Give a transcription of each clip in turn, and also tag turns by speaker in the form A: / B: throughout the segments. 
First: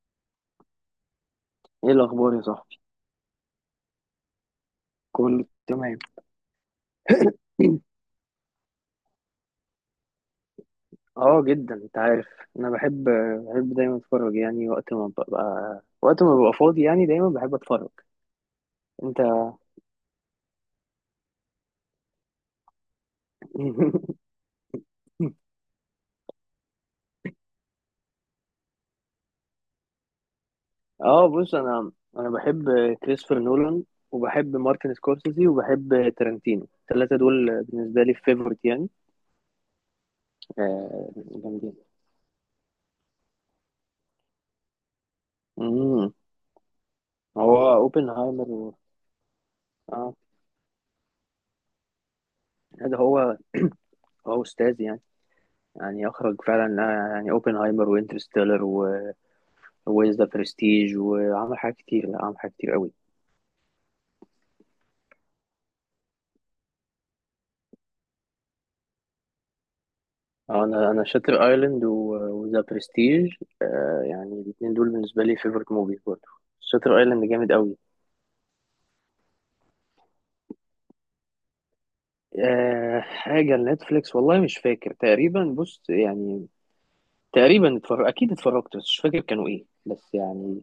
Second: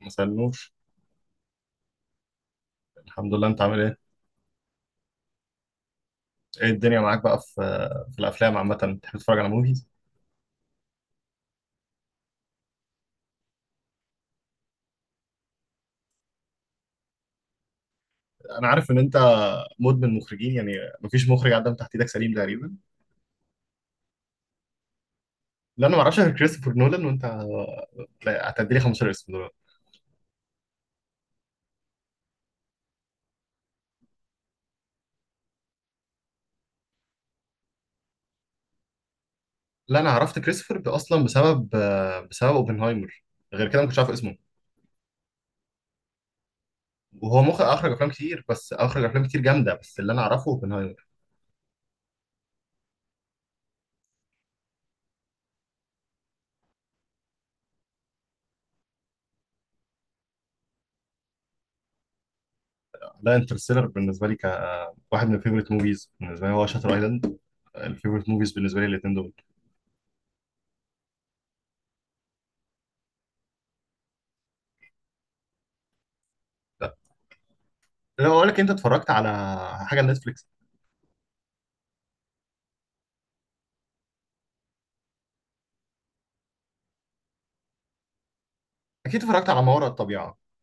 A: ما سألنوش.
B: ايه الاخبار يا صاحبي؟
A: الحمد لله، انت عامل ايه؟
B: كله تمام.
A: ايه الدنيا معاك بقى في في الافلام عامه، بتحب تتفرج على موفيز؟
B: اه، جدا، انت عارف. انا بحب دايما اتفرج، يعني وقت ما ببقى فاضي، يعني دايما بحب اتفرج.
A: انا عارف ان انت
B: انت.
A: مدمن مخرجين يعني، مفيش مخرج عدى من تحت ايدك سليم تقريبا. لا، انا ما اعرفش غير كريستوفر نولان، وانت لا، هتدي لي 15 اسم دول.
B: اه، بص. انا بحب كريستوفر نولان، وبحب مارتن سكورسيزي، وبحب تارانتينو. الثلاثه دول بالنسبه لي فيفورت يعني.
A: لا، انا عرفت كريستوفر ده
B: آه،
A: اصلا بسبب
B: جامدين.
A: اوبنهايمر. غير كده ما كنتش عارف اسمه.
B: امم.
A: وهو
B: هو
A: مخرج
B: اوبنهايمر و...
A: اخرج افلام كتير جامده، بس اللي
B: اه،
A: انا اعرفه اوبنهايمر.
B: ده هو استاذ يعني. يعني اخرج فعلا، آه، يعني اوبنهايمر، وانترستيلر، ويز ذا برستيج، وعمل حاجات كتير. لا، عمل حاجات كتير قوي.
A: لا، انترستيلر بالنسبه لي كواحد من الفيفوريت موفيز، بالنسبه لي هو شاتر ايلاند. الفيفوريت موفيز بالنسبه لي الاثنين دول.
B: اه، انا شاتر ايلاند وذا برستيج. آه، يعني الاثنين دول بالنسبه لي فيفورت موفيز برضه. شاتر ايلاند جامد قوي.
A: لو اقول لك انت اتفرجت على حاجه نتفليكس؟
B: آه، حاجه نتفليكس، والله مش فاكر تقريبا. بص يعني، تقريبا اتفرج، اكيد اتفرجت، بس مش فاكر
A: اكيد
B: كانوا
A: اتفرجت على
B: ايه،
A: ما وراء
B: بس
A: الطبيعه.
B: يعني.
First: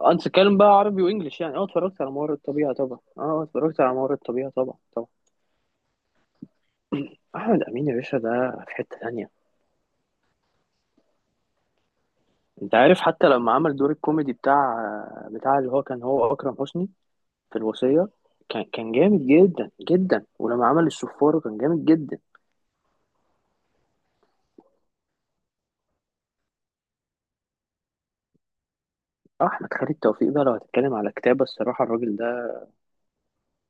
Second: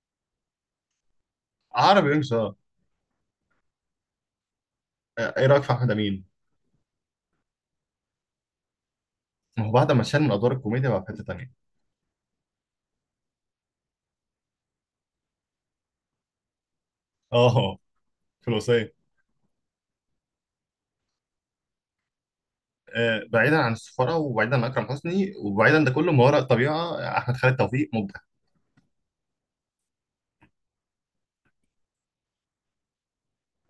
B: آه، انت تتكلم بقى عربي وانجلش يعني. اه اتفرجت
A: عربي
B: على
A: انجلش،
B: ممر
A: آه.
B: الطبيعه طبعا. اتفرجت على ممر الطبيعه طبعا، طبعا.
A: ايه رايك في احمد امين؟
B: احمد امين يا باشا ده في حته ثانيه.
A: ما هو بعد ما شال من ادوار الكوميديا بقى في حته تانيه.
B: انت عارف، حتى لما عمل دور الكوميدي بتاع اللي هو، كان هو اكرم حسني، في
A: اه،
B: الوصية،
A: في
B: كان
A: الوصيه.
B: جامد جدا جدا. ولما عمل السفارة كان جامد جدا.
A: آه، بعيدا عن السفاره وبعيدا عن اكرم حسني وبعيدا ده كله، ما وراء الطبيعه احمد خالد توفيق مبدع.
B: آه، احمد خالد توفيق بقى، لو هتتكلم على كتابة، الصراحة الراجل ده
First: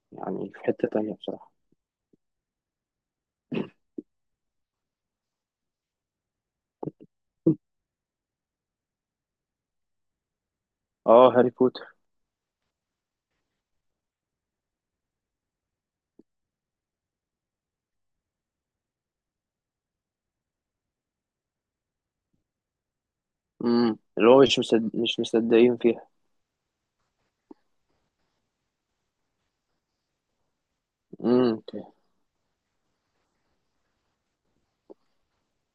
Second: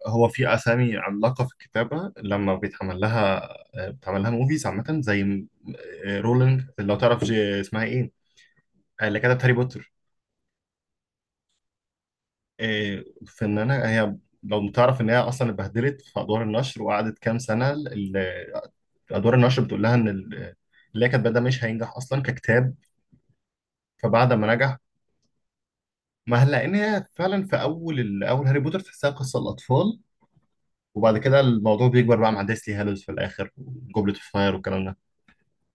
A: هو
B: يعني
A: في
B: في حتة
A: اسامي
B: تانية
A: عملاقه في
B: بصراحة.
A: الكتابه لما بيتعمل لها، بيتعمل لها موفيز عامه، زي رولينج، لو تعرف، اسمها ايه، اللي كتبت هاري بوتر.
B: اه، هاري بوتر.
A: إيه، فنانة هي. لو تعرف ان هي اصلا اتبهدلت في ادوار النشر، وقعدت كام سنه ادوار النشر بتقول لها ان اللي هي كاتباه ده مش هينجح اصلا ككتاب.
B: امم، اللي
A: فبعد
B: هو
A: ما نجح
B: مش مصدقين فيها.
A: ما هل، لان هي فعلا في اول اول هاري بوتر تحسها قصه الاطفال، وبعد كده
B: امم.
A: الموضوع بيكبر بقى مع ديسلي هالوز في الاخر وجوبلت اوف فاير والكلام ده.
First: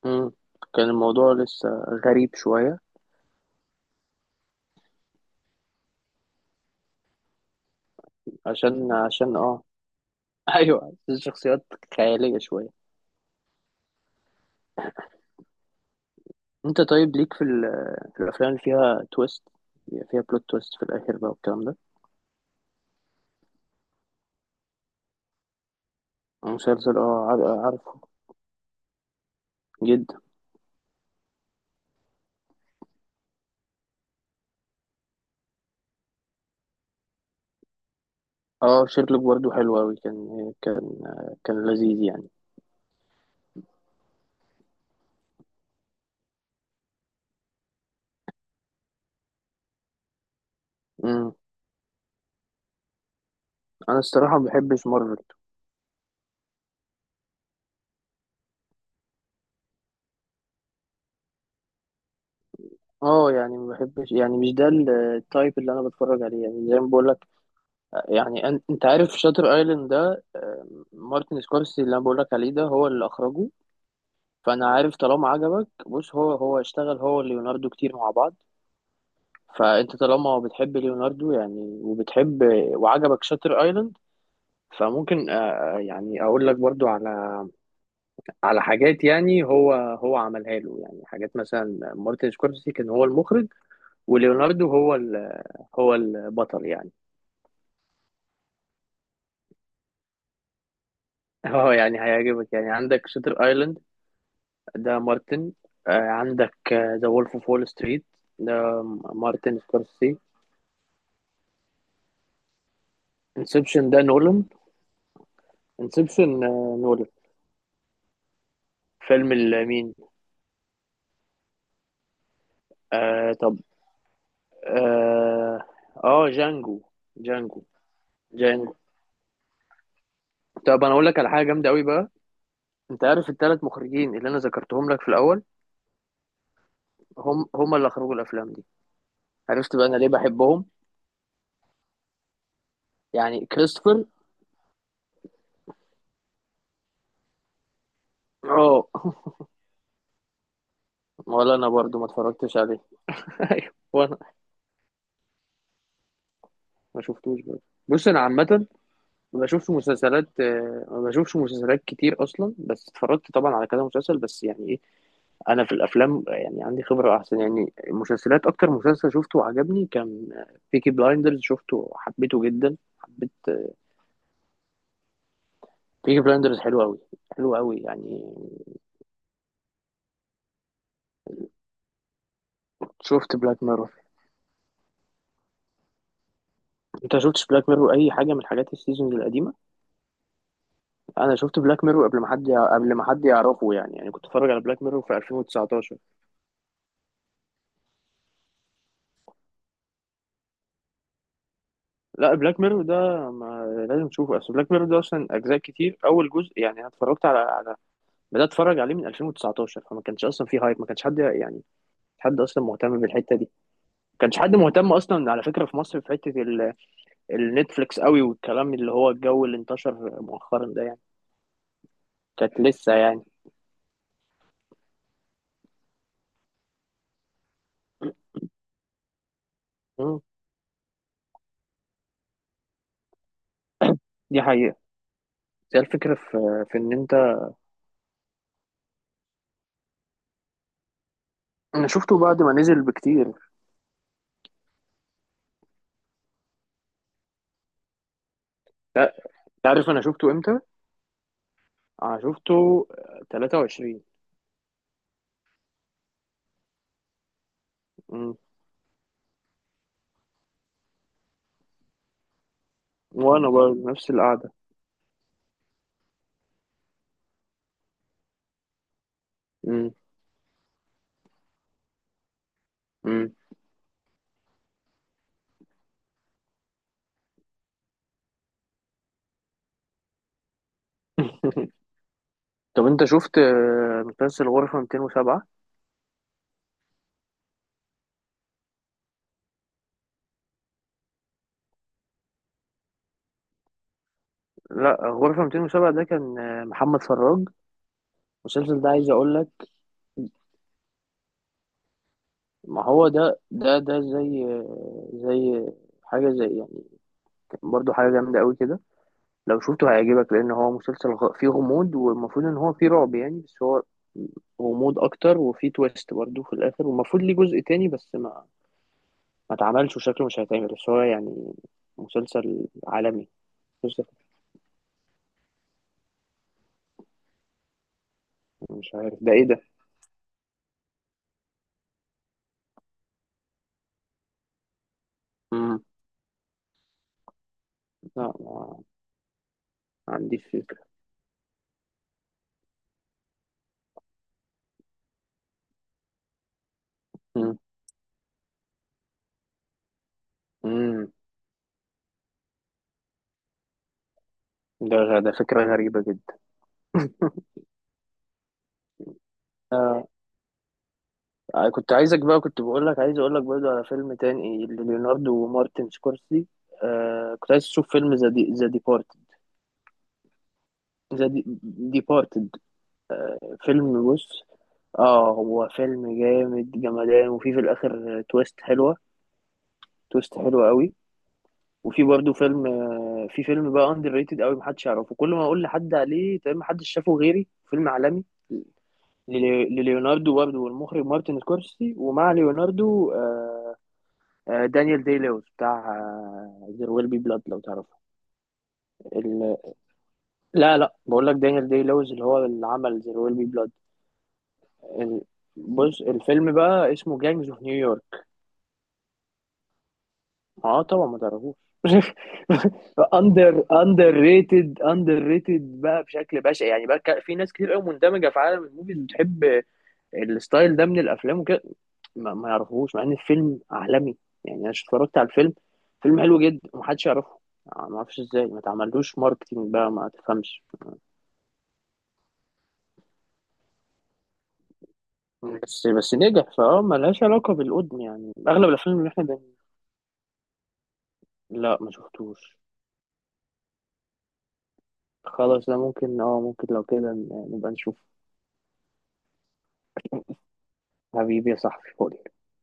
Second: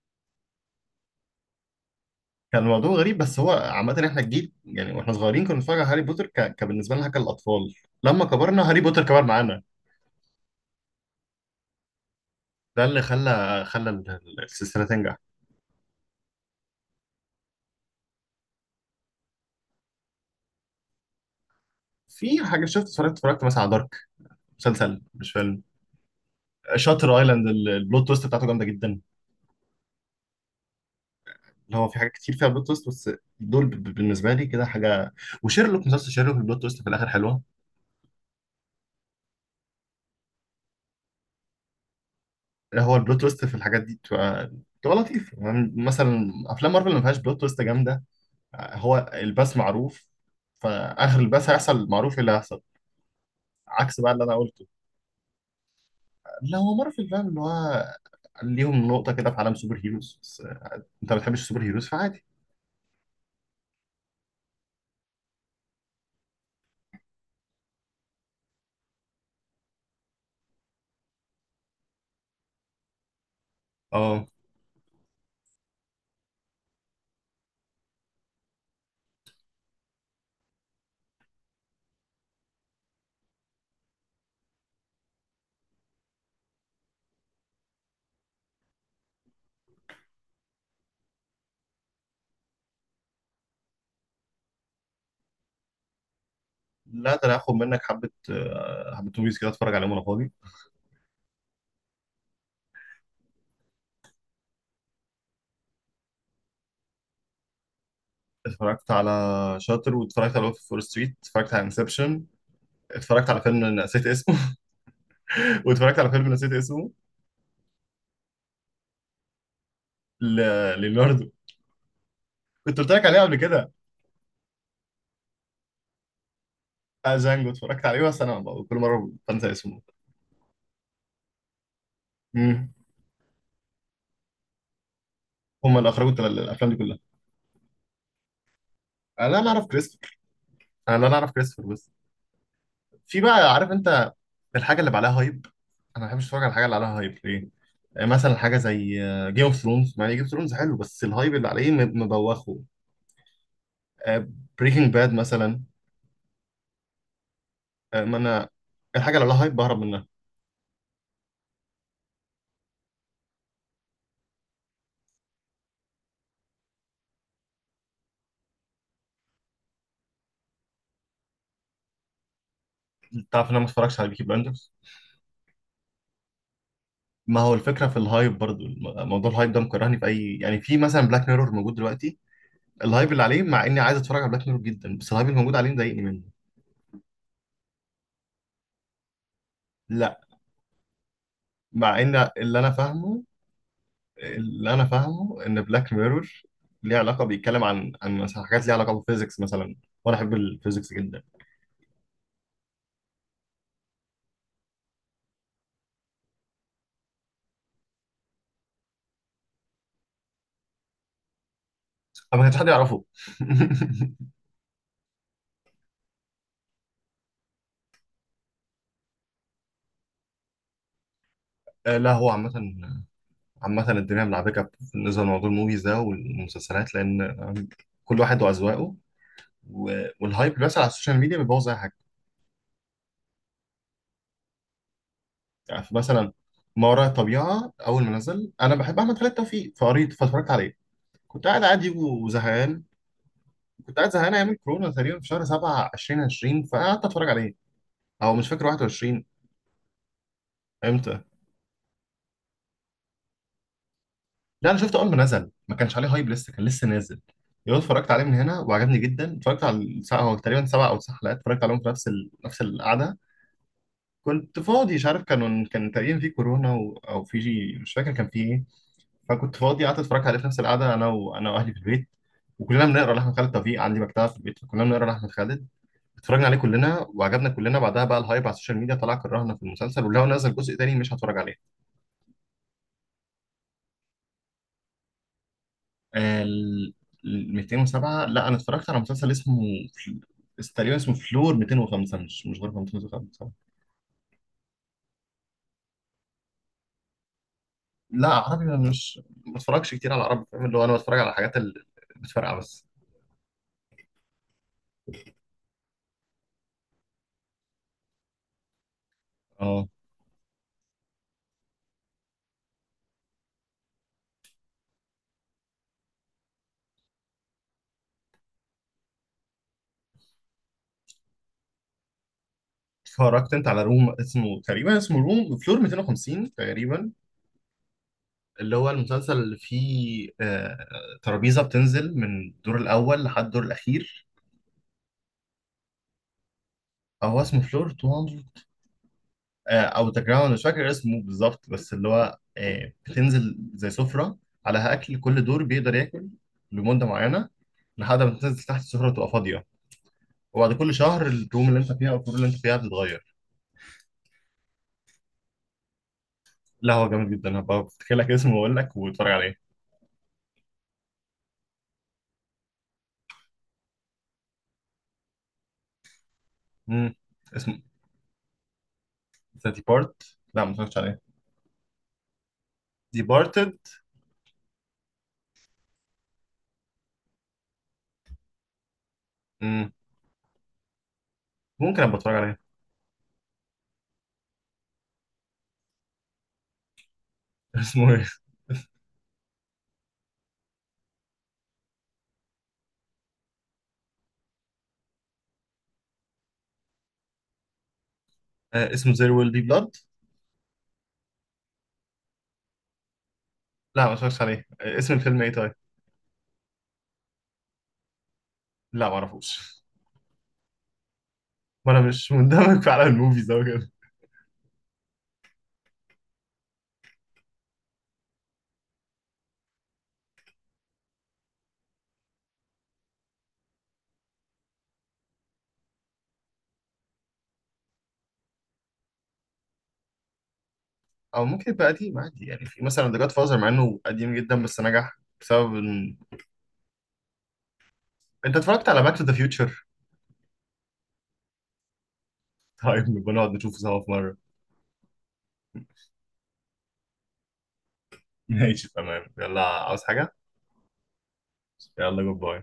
B: امم. كان الموضوع لسه غريب
A: كان
B: شوية.
A: الموضوع غريب، بس هو عامه احنا الجيل يعني، واحنا صغيرين كنا بنتفرج على هاري بوتر كبالنسبه لنا حاجه الاطفال. لما كبرنا هاري
B: عشان
A: بوتر كبر
B: عشان
A: معانا.
B: اه. ايوه، الشخصيات خيالية شوية.
A: ده اللي خلى السلسله تنجح.
B: انت طيب ليك في الافلام اللي فيها تويست، بيبقى فيها بلوت تويست في الاخر بقى والكلام ده.
A: في حاجه اتفرجت مثلا على دارك، مسلسل مش فيلم.
B: مسلسل،
A: شاتر ايلاند
B: عارفه.
A: البلوت تويست بتاعته جامده جدا.
B: جدا.
A: اللي هو في حاجات كتير فيها بلوت تويست، بس دول بالنسبه لي كده حاجه. وشيرلوك، مسلسل شيرلوك البلوت تويست في الاخر حلوه.
B: اه، شيرلوك برضه حلو اوي. كان لذيذ يعني.
A: هو البلوت تويست في الحاجات دي بتبقى لطيف، يعني مثلا افلام مارفل اللي ما فيهاش بلوت تويست جامده. هو الباس معروف، فاخر
B: امم.
A: الباس هيحصل معروف إيه اللي هيحصل،
B: انا
A: عكس بقى اللي انا
B: الصراحه ما
A: قلته.
B: بحبش مارفل.
A: لا، هو مارفل فاهم اللي هو ليهم نقطه كده في عالم سوبر هيروز، بس انت ما بتحبش السوبر هيروز فعادي.
B: اه، يعني ما بحبش، يعني مش ده التايب اللي انا بتفرج عليه، يعني زي ما بقول لك. يعني انت عارف شاتر ايلاند ده، آه، مارتن سكورسي اللي انا بقول لك عليه، ده هو اللي اخرجه.
A: اه،
B: فانا عارف، طالما عجبك، بص، هو اشتغل هو وليوناردو كتير مع بعض. فانت طالما بتحب ليوناردو يعني، وبتحب وعجبك شاتر ايلاند، فممكن، يعني اقول لك برضو على، على حاجات، يعني هو عملها له. يعني حاجات، مثلا مارتن سكورسي كان هو المخرج، وليوناردو هو هو البطل يعني.
A: لا، ده انا هاخد منك حبه موفيز كده اتفرج عليهم وانا فاضي.
B: اه، يعني هيعجبك. يعني عندك شاتر ايلاند، ده مارتن. آه، عندك ذا وولف اوف وول ستريت، ده
A: اتفرجت على
B: مارتن
A: شاتر،
B: سكورسي.
A: واتفرجت على وولف فول ستريت، اتفرجت على انسبشن، اتفرجت على فيلم
B: انسبشن ده
A: نسيت اسمه
B: نولان.
A: واتفرجت على
B: انسبشن،
A: فيلم نسيت اسمه
B: نولان. فيلم مين؟
A: ل... ليوناردو، كنت قلت لك عليه قبل
B: آه.
A: كده.
B: اه. آه، جانجو.
A: آه، جانجو،
B: جانجو.
A: اتفرجت عليه بس انا
B: جانجو.
A: كل مره بنسى اسمه.
B: طب انا اقول لك على حاجه جامده قوي بقى.
A: امم.
B: انت عارف الثلاث مخرجين اللي انا ذكرتهم لك في الاول،
A: هم اللي اخرجوا الافلام دي كلها.
B: هم اللي اخرجوا الافلام دي.
A: انا لا اعرف
B: عرفت بقى انا ليه
A: كريستوفر
B: بحبهم؟
A: انا لا اعرف كريستوفر. بس في
B: يعني
A: بقى، عارف
B: كريستوفر.
A: انت، الحاجه اللي بقى عليها هايب، انا ما بحبش اتفرج على الحاجه اللي عليها هايب، ليه؟ مثلا حاجه زي
B: اه.
A: جيم اوف ثرونز، مع ان جيم اوف ثرونز حلو بس الهايب اللي
B: ولا انا
A: عليه
B: برضو ما اتفرجتش
A: مبوخه.
B: عليه. ايوه، وانا
A: بريكنج باد مثلا،
B: ما شفتوش برضو. بص
A: ما
B: انا
A: انا
B: عامه،
A: الحاجه اللي لها هايب بهرب منها.
B: ما بشوفش مسلسلات كتير اصلا، بس اتفرجت طبعا على كذا مسلسل، بس يعني ايه، انا في الافلام يعني عندي خبره احسن يعني. المسلسلات، اكتر مسلسل شفته وعجبني كان بيكي بلايندرز، شفته حبيته جدا، حبيت
A: تعرف ان انا ما اتفرجش على بيكي بلاندرز؟
B: بيكي بلايندرز، حلو قوي.
A: ما هو
B: حلو قوي
A: الفكره في
B: يعني.
A: الهايب برضو موضوع الهايب ده مكرهني في اي، يعني في مثلا بلاك ميرور موجود دلوقتي، الهايب اللي
B: شفت
A: عليه،
B: بلاك
A: مع اني
B: ميرور؟
A: عايز اتفرج على بلاك ميرور جدا بس الهايب اللي موجود عليه مضايقني منه.
B: انت شفتش بلاك ميرور اي حاجه من حاجات السيزونز القديمه؟
A: لا.
B: انا شفت بلاك
A: مع
B: ميرور قبل ما
A: ان
B: حد
A: اللي انا
B: قبل ما
A: فاهمه
B: حد يعرفه، يعني كنت اتفرج على
A: اللي
B: بلاك
A: انا
B: ميرور في
A: فاهمه ان بلاك
B: 2019.
A: ميرور ليه علاقه، بيتكلم عن مثلا حاجات ليها علاقه بالفيزيكس مثلا، وانا احب الفيزيكس جدا.
B: لا، بلاك ميرور ده ما لازم تشوفه، اصل بلاك ميرور ده اصلا اجزاء كتير. اول جزء، يعني انا اتفرجت على، بدات اتفرج عليه من 2019، فما كانش اصلا فيه هايب، ما كانش حد يعني، حد
A: ما كانش
B: اصلا
A: حد
B: مهتم
A: يعرفه.
B: بالحته دي. ما كانش حد مهتم اصلا على فكره في مصر، في حته النتفليكس قوي، والكلام اللي هو الجو اللي انتشر مؤخرا ده يعني
A: آه، لا، هو عامة،
B: كانت لسه يعني.
A: عامة الدنيا ملعبكة بالنسبة لموضوع الموفيز ده والمسلسلات لأن كل واحد وأذواقه،
B: مم.
A: والهايب اللي بيحصل على السوشيال ميديا بيبوظ أي حاجة.
B: دي حقيقه. هي
A: يعني
B: الفكره،
A: مثلا
B: في
A: ما
B: ان
A: وراء
B: انت.
A: الطبيعة أول ما نزل أنا بحب أحمد خالد توفيق، فقريت فاتفرجت عليه. كنت قاعد
B: انا
A: عادي
B: شفته بعد ما نزل
A: وزهقان،
B: بكتير.
A: كنت قاعد زهقان أيام الكورونا تقريبا في شهر 7 2020 فقعدت أتفرج عليه، أو مش فاكر
B: لا،
A: 21.
B: تعرف انا شفته امتى؟
A: امتى؟
B: انا شفته 23.
A: لا، انا شفته اول ما نزل ما كانش عليه هايب لسه، كان لسه نازل يوم اتفرجت عليه من
B: مم.
A: هنا، وعجبني جدا. اتفرجت على الساعه هو تقريبا سبع او تسع حلقات، اتفرجت عليهم في نفس نفس القعده.
B: وانا برضه نفس القعده.
A: كنت فاضي، مش عارف كانوا، كان تقريبا في كورونا او في مش فاكر كان في ايه. فكنت فاضي،
B: مم.
A: قعدت اتفرجت عليه في نفس القعده انا، واهلي في البيت، وكلنا بنقرا لاحمد
B: مم.
A: خالد توفيق، عندي مكتبه في البيت فكلنا بنقرا لاحمد خالد. اتفرجنا عليه كلنا وعجبنا كلنا، بعدها بقى الهايب على السوشيال ميديا طلع كرهنا في المسلسل، ولو نزل جزء تاني مش هتفرج عليه.
B: طب انت شفت، آه، مسلسل غرفة 207؟
A: ال 207، لا. انا اتفرجت على مسلسل اسمه تقريبا اسمه فلور 205، مش غير 205.
B: لا، غرفة 207 ده كان، آه، محمد فراج.
A: لا، عربي
B: المسلسل
A: انا
B: ده عايز
A: مش،
B: اقول لك.
A: ما بتفرجش كتير على عربي، فاهم اللي هو انا بتفرج على الحاجات اللي بتفرقع
B: ما
A: بس.
B: هو ده، زي، حاجة زي يعني، برضو حاجة جامدة قوي كده. لو
A: اه.
B: شفته هيعجبك، لأن هو مسلسل فيه غموض، والمفروض إن هو فيه رعب يعني، بس هو غموض أكتر، وفيه تويست برضو في الآخر. والمفروض ليه جزء تاني، بس ما اتعملش وشكله مش هيتعمل، بس هو يعني مسلسل عالمي.
A: اتفرجت انت على
B: مسلسل.
A: روم، اسمه تقريبا اسمه روم فلور 250 تقريبا، اللي هو
B: مش عارف ده
A: المسلسل
B: إيه
A: اللي
B: ده؟
A: فيه، ترابيزة بتنزل من الدور الاول لحد الدور الاخير.
B: مم.
A: هو اسمه فلور،
B: لا، ما
A: او ذا
B: عنديش
A: جراوند، مش
B: فكرة.
A: فاكر اسمه بالظبط بس اللي هو، بتنزل زي سفره عليها اكل، كل دور بيقدر ياكل لمده معينه
B: مم.
A: لحد ما تنزل تحت السفره تبقى فاضيه، وبعد كل
B: مم.
A: شهر الروم اللي انت فيها او الفلور اللي انت فيها بتتغير.
B: ده فكرة غريبة
A: لا، هو جامد جدا، هبقى افتكر لك اسمه واقول لك واتفرج عليه.
B: جدا. آه، كنت عايزك بقى، كنت بقول لك، عايز اقول لك برضه على فيلم تاني لليوناردو ومارتن سكورسي.
A: امم.
B: آه، كنت عايز
A: اسمه
B: اشوف فيلم ذا ديبارتد.
A: ذا ديبارت. لا، ما اتفرجتش عليه.
B: ذا ديبارتد،
A: ديبارتد.
B: فيلم. بص، اه، هو فيلم جامد جمدان، وفي الاخر تويست حلوه،
A: امم.
B: تويست حلوه قوي.
A: ممكن
B: وفي
A: ابقى
B: برضه
A: اتفرج عليه.
B: فيلم، في فيلم بقى اندر ريتد قوي، محدش يعرفه. كل ما اقول لحد عليه تمام، محدش شافه غيري، فيلم
A: اسمه
B: عالمي.
A: ايه؟
B: لليوناردو برضه، والمخرج مارتن سكورسي، ومع ليوناردو، آه، آه، دانيال داي لويس، بتاع زير ويل بي بلاد لو تعرفه.
A: آه، اسمه زير ويل
B: ال...
A: بي بلاد.
B: لا لا، بقول لك دانيال داي لويس اللي هو اللي عمل زير ويل بي بلاد.
A: لا، ما اتفرجتش عليه. اسم
B: ال...
A: الفيلم ايه طيب؟
B: بص، الفيلم بقى اسمه جانجز اوف نيويورك.
A: لا، ما اعرفوش.
B: اه، طبعا ما تعرفوش.
A: وانا مش مندمج في عالم الموفيز
B: اندر
A: أوي كده.
B: اندر ريتد، اندر ريتد بقى بشكل بشع يعني بقى في ناس كتير قوي مندمجه في عالم الموفيز بتحب الستايل ده من الافلام وكده. ما يعرفوهوش، مع ان الفيلم عالمي، يعني انا اتفرجت على الفيلم، فيلم حلو جدا ومحدش يعرفه. آه، ما اعرفش ازاي ما اتعملوش ماركتينج بقى، ما تفهمش.
A: او ممكن يبقى قديم عادي، يعني في مثلا ذا جاد فازر مع انه قديم جدا بس نجح، بسبب
B: بس
A: ان
B: نجح. فاه ملهاش علاقه بالقدم، يعني
A: انت
B: اغلب
A: اتفرجت
B: الافلام
A: على
B: اللي
A: باك تو
B: احنا
A: ذا فيوتشر؟
B: لا، ما شفتوش.
A: طيب نبقى نقعد نشوفه سوا في مره.
B: خلاص ده ممكن، ممكن لو كده نبقى نشوف.
A: ماشي، تمام، يلا، عاوز حاجه؟
B: حبيبي يا صاحبي، فاضي.
A: يلا، جود باي.